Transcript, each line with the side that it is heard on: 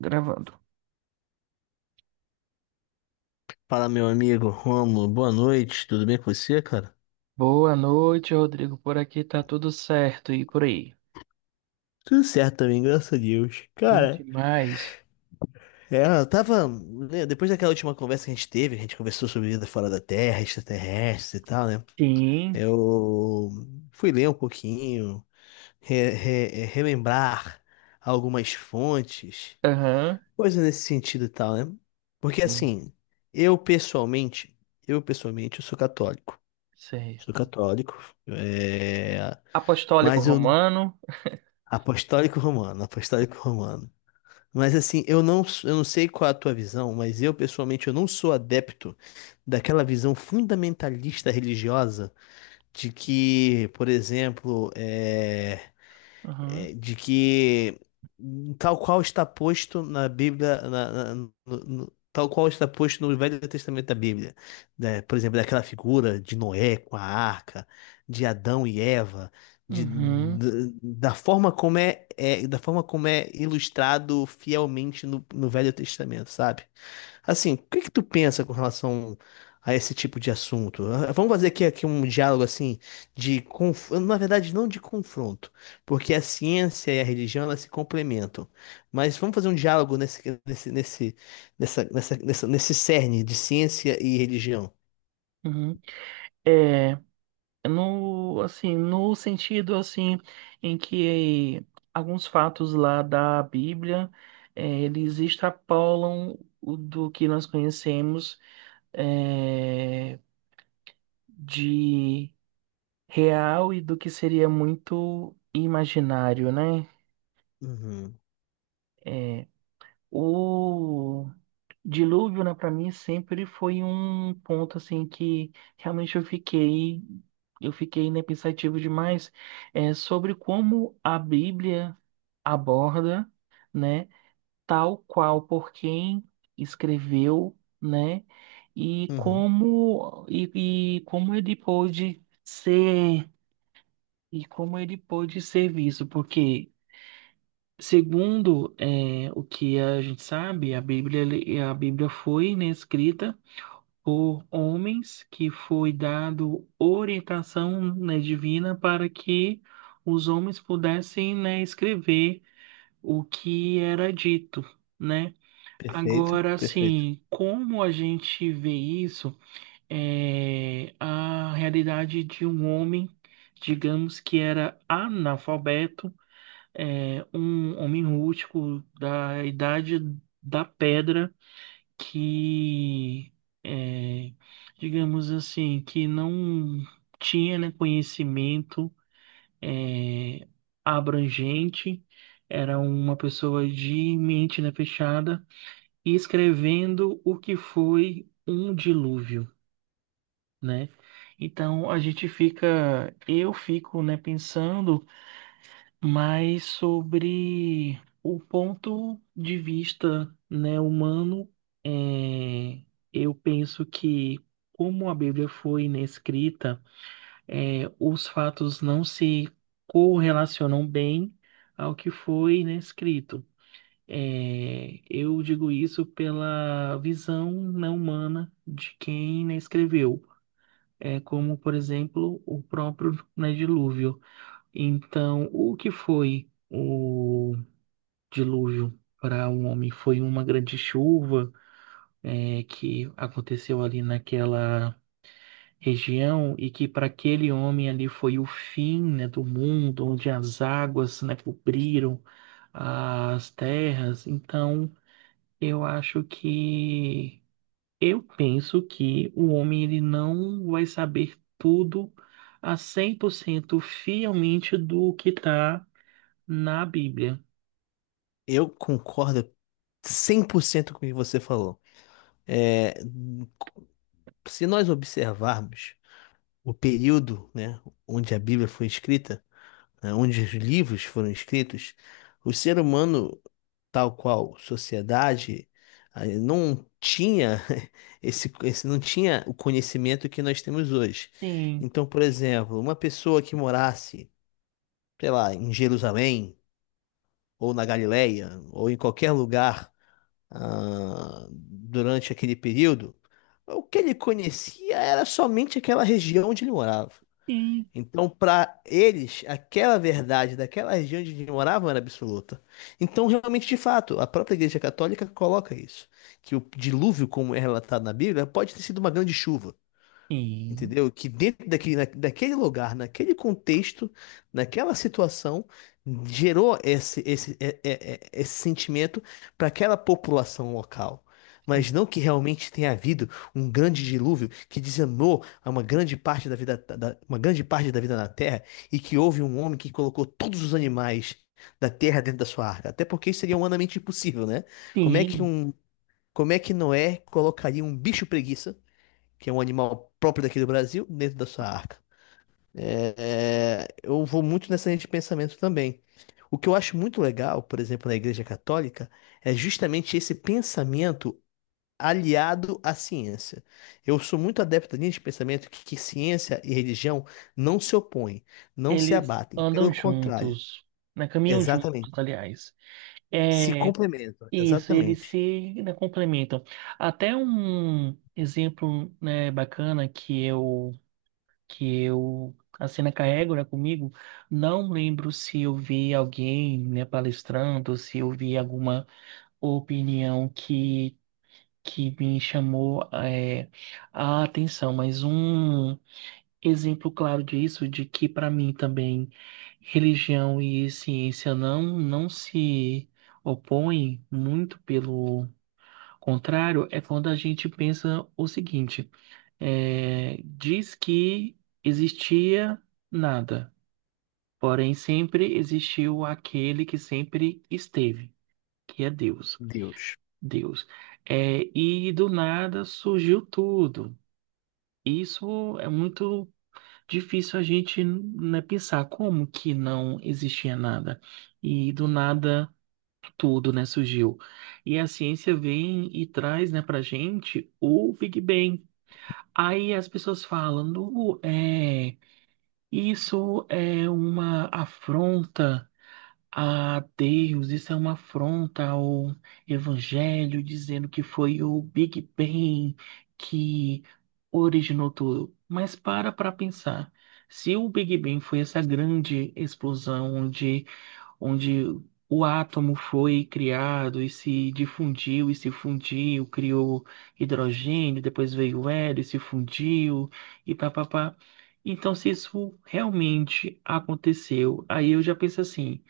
right: Gravando.
left: Fala, meu amigo Rômulo, boa noite, tudo bem com você, cara?
right: Boa noite, Rodrigo. Por aqui tá tudo certo e por aí.
left: Tudo certo também, graças a Deus.
right: Bom
left: Cara,
right: demais.
left: eu tava, né, depois daquela última conversa que a gente teve, a gente conversou sobre vida fora da Terra, extraterrestres e tal, né?
right: Sim.
left: Eu fui ler um pouquinho, relembrar algumas fontes,
right: Aham,
left: coisa nesse sentido e tal, né? Porque
right: sim.
left: assim, eu pessoalmente, eu pessoalmente, eu sou católico. Sou
right: Certo.
left: católico, é,
right: Apostólico
left: mas eu
right: Romano.
left: apostólico romano, apostólico romano. Mas assim, eu não sei qual é a tua visão, mas eu pessoalmente eu não sou adepto daquela visão fundamentalista religiosa de que, por exemplo,
right: Aham.
left: de que tal qual está posto na Bíblia, tal qual está posto no Velho Testamento da Bíblia, né? Por exemplo, daquela figura de Noé com a arca, de Adão e Eva,
right: Uhum.
left: da forma como é ilustrado fielmente no Velho Testamento, sabe? Assim, o que que tu pensa com relação a esse tipo de assunto? Ah, vamos fazer aqui um diálogo assim na verdade não de confronto, porque a ciência e a religião, elas se complementam. Mas vamos fazer um diálogo nesse, nesse, nesse, nessa, nessa, nessa- nesse cerne de ciência e religião.
right: Uhum. É, no, assim, no sentido, assim, em que alguns fatos lá da Bíblia, é, eles extrapolam o do que nós conhecemos, é, de... real e do que seria muito imaginário, né?
left: Uhum,
right: É, o dilúvio, né, para mim sempre foi um ponto assim que realmente eu fiquei, né, pensativo demais, é, sobre como a Bíblia aborda, né, tal qual por quem escreveu, né,
left: uhum.
right: e como ele pôde ser e como ele pôde ser visto, porque, segundo o que a gente sabe, a Bíblia, a Bíblia foi, né, escrita por homens que foi dado orientação, né, divina para que os homens pudessem, né, escrever o que era dito, né?
left: Perfeito,
right: Agora,
left: perfeito.
right: assim, como a gente vê isso, é a realidade de um homem, digamos que era analfabeto, é, um homem rústico da idade da pedra que, é, digamos assim, que não tinha, né, conhecimento, é, abrangente, era uma pessoa de mente, né, fechada, e escrevendo o que foi um dilúvio, né? Então a gente fica, eu fico, né, pensando, mas sobre o ponto de vista, né, humano, é, eu penso que como a Bíblia foi inescrita, é, os fatos não se correlacionam bem ao que foi inescrito. É, eu digo isso pela visão não humana de quem, né, escreveu, é, como, por exemplo, o próprio, né, dilúvio. Então, o que foi o dilúvio para um homem foi uma grande chuva, é, que aconteceu ali naquela região e que para aquele homem ali foi o fim, né, do mundo, onde as águas, né, cobriram as terras. Então, eu acho que eu penso que o homem ele não vai saber tudo a 100% fielmente do que está na Bíblia.
left: Eu concordo 100% com o que você falou. É, se nós observarmos o período, né, onde a Bíblia foi escrita, né, onde os livros foram escritos, o ser humano tal qual sociedade, aí não tinha esse não tinha o conhecimento que nós temos hoje.
right: Sim,
left: Então, por exemplo, uma pessoa que morasse, sei lá, em Jerusalém ou na Galileia ou em qualquer lugar, ah, durante aquele período, o que ele conhecia era somente aquela região onde ele morava.
right: sim,
left: Então, para eles, aquela verdade daquela região onde eles moravam era absoluta. Então, realmente, de fato, a própria Igreja Católica coloca isso, que o dilúvio, como é relatado na Bíblia, pode ter sido uma grande chuva.
right: sim.
left: Entendeu? Que dentro daquele lugar, naquele contexto, naquela situação, gerou esse, esse, é- é- é- esse sentimento para aquela população local. Mas
right: Sim.
left: não que realmente tenha havido um grande dilúvio que dizimou a uma grande parte da vida, uma grande parte da vida na Terra e que houve um homem que colocou todos os animais da Terra dentro da sua arca. Até porque isso seria humanamente impossível, né? Como é que
right: Sim,
left: um, como é que Noé colocaria um bicho preguiça, que é um animal próprio daqui do Brasil, dentro da sua arca? Eu vou muito nessa linha de pensamento também. O que eu acho muito legal, por exemplo, na Igreja Católica, é justamente esse pensamento aliado à ciência. Eu sou muito adepto da linha de pensamento que ciência e religião não se opõem, não se
right: eles
left: abatem. Pelo
right: andam
left: contrário,
right: juntos, né? Caminham juntos,
left: exatamente.
right: aliás.
left: Se
right: É
left: complementam,
right: isso, eles
left: exatamente.
right: se, né, complementam. Até um exemplo, né, bacana que eu a cena carrego, né, comigo, não lembro se eu vi alguém, né, palestrando, se eu vi alguma opinião que me chamou, é, a atenção, mas um exemplo claro disso, de que para mim também religião e ciência não se opõem, muito pelo contrário, é quando a gente pensa o seguinte: é, diz que existia nada, porém sempre existiu aquele que sempre esteve, que é Deus.
left: Deus.
right: Deus. É, e do nada surgiu tudo. Isso é muito difícil a gente, né, pensar como que não existia nada e do nada tudo, né, surgiu. E a ciência vem e traz, né, pra gente o Big Bang. Aí as pessoas falam, "Nu, é, isso é uma afronta a Deus, isso é uma afronta ao Evangelho, dizendo que foi o Big Bang que originou tudo." Mas para pensar, se o Big Bang foi essa grande explosão onde o átomo foi criado e se difundiu e se fundiu, criou hidrogênio, depois veio o hélio, e se fundiu e papapá. Então, se isso realmente aconteceu, aí eu já penso assim,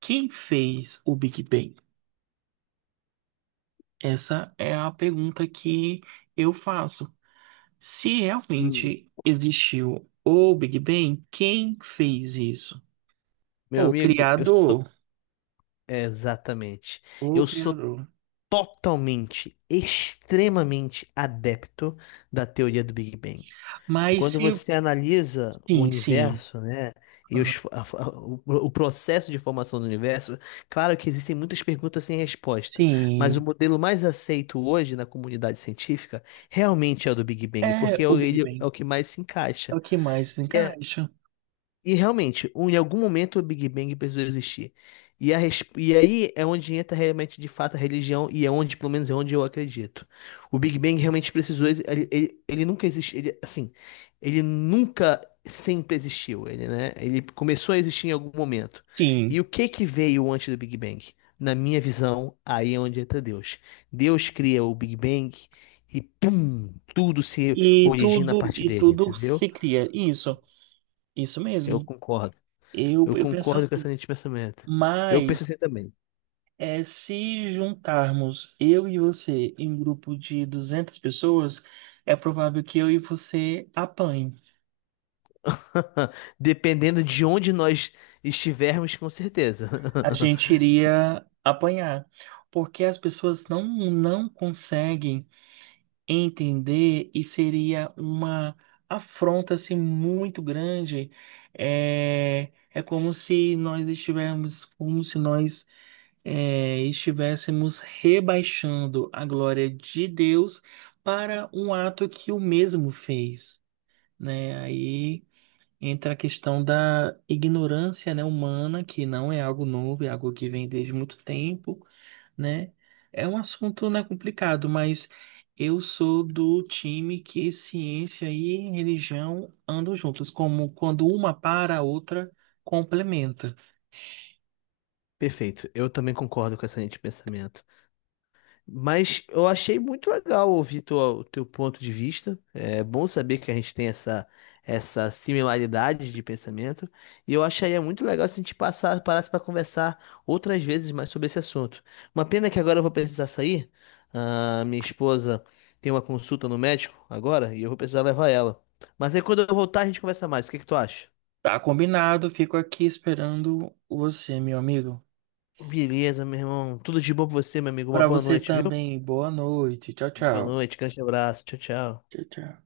right: quem fez o Big Bang? Essa é a pergunta que eu faço. Se
left: Hum,
right: realmente existiu o Big Bang, quem fez isso?
left: Meu
right: O
left: amigo, eu sou.
right: criador,
left: Exatamente.
right: o
left: Eu sou
right: criador.
left: totalmente, extremamente adepto da teoria do Big Bang.
right: Mas
left: Quando
right: se
left: você analisa o
right: sim, sim.
left: universo, né, e os
right: Aham.
left: fo- a- o processo de formação do universo, claro que existem muitas perguntas sem resposta, mas o
right: Sim.
left: modelo mais aceito hoje na comunidade científica realmente é o do Big Bang, porque
right: É o Big
left: ele é
right: Bang.
left: o que mais se
right: É
left: encaixa.
right: o que mais encaixa.
left: E realmente, em algum momento o Big Bang precisou existir. E, e aí é onde entra realmente de fato a religião, e é onde, pelo menos, é onde eu acredito. O Big Bang realmente precisou, ele nunca existiu, ele, assim, ele nunca sempre existiu, ele, né? Ele começou a existir em algum momento. E
right: Sim.
left: o que que veio antes do Big Bang? Na minha visão, aí é onde entra Deus. Deus cria o Big Bang e pum, tudo se origina a partir
right: E
left: dele,
right: tudo
left: entendeu?
right: se cria. Isso, isso
left: Eu
right: mesmo.
left: concordo.
right: Eu,
left: Eu
right: eu penso
left: concordo com essa
right: assim.
left: linha de pensamento. Eu penso
right: Mas
left: assim também.
right: é, se juntarmos eu e você em um grupo de 200 pessoas, é provável que eu e você apanhem.
left: Dependendo de onde nós estivermos, com certeza.
right: A gente iria apanhar. Porque as pessoas não conseguem entender e seria uma afronta assim, muito grande. É, é como se nós estivéssemos, como se nós, é, estivéssemos rebaixando a glória de Deus para um ato que o mesmo fez, né? Aí entra a questão da ignorância, né, humana, que não é algo novo, é algo que vem desde muito tempo, né? É um assunto, né, complicado, mas eu sou do time que ciência e religião andam juntas, como quando uma para, a outra complementa.
left: Perfeito. Eu também concordo com essa linha de pensamento. Mas eu achei muito legal ouvir o teu ponto de vista. É bom saber que a gente tem essa similaridade de pensamento. E eu acharia muito legal se a gente parasse para conversar outras vezes mais sobre esse assunto. Uma pena que agora eu vou precisar sair. Ah, minha esposa tem uma consulta no médico agora e eu vou precisar levar ela. Mas aí quando eu voltar a gente conversa mais. O que que tu acha?
right: Tá combinado, fico aqui esperando você, meu amigo.
left: Beleza, meu irmão. Tudo de bom pra você, meu amigo. Uma
right: Para
left: boa
right: você
left: noite, viu?
right: também, boa noite. Tchau,
left: Boa
right: tchau.
left: noite, grande abraço. Tchau, tchau.
right: Tchau, tchau.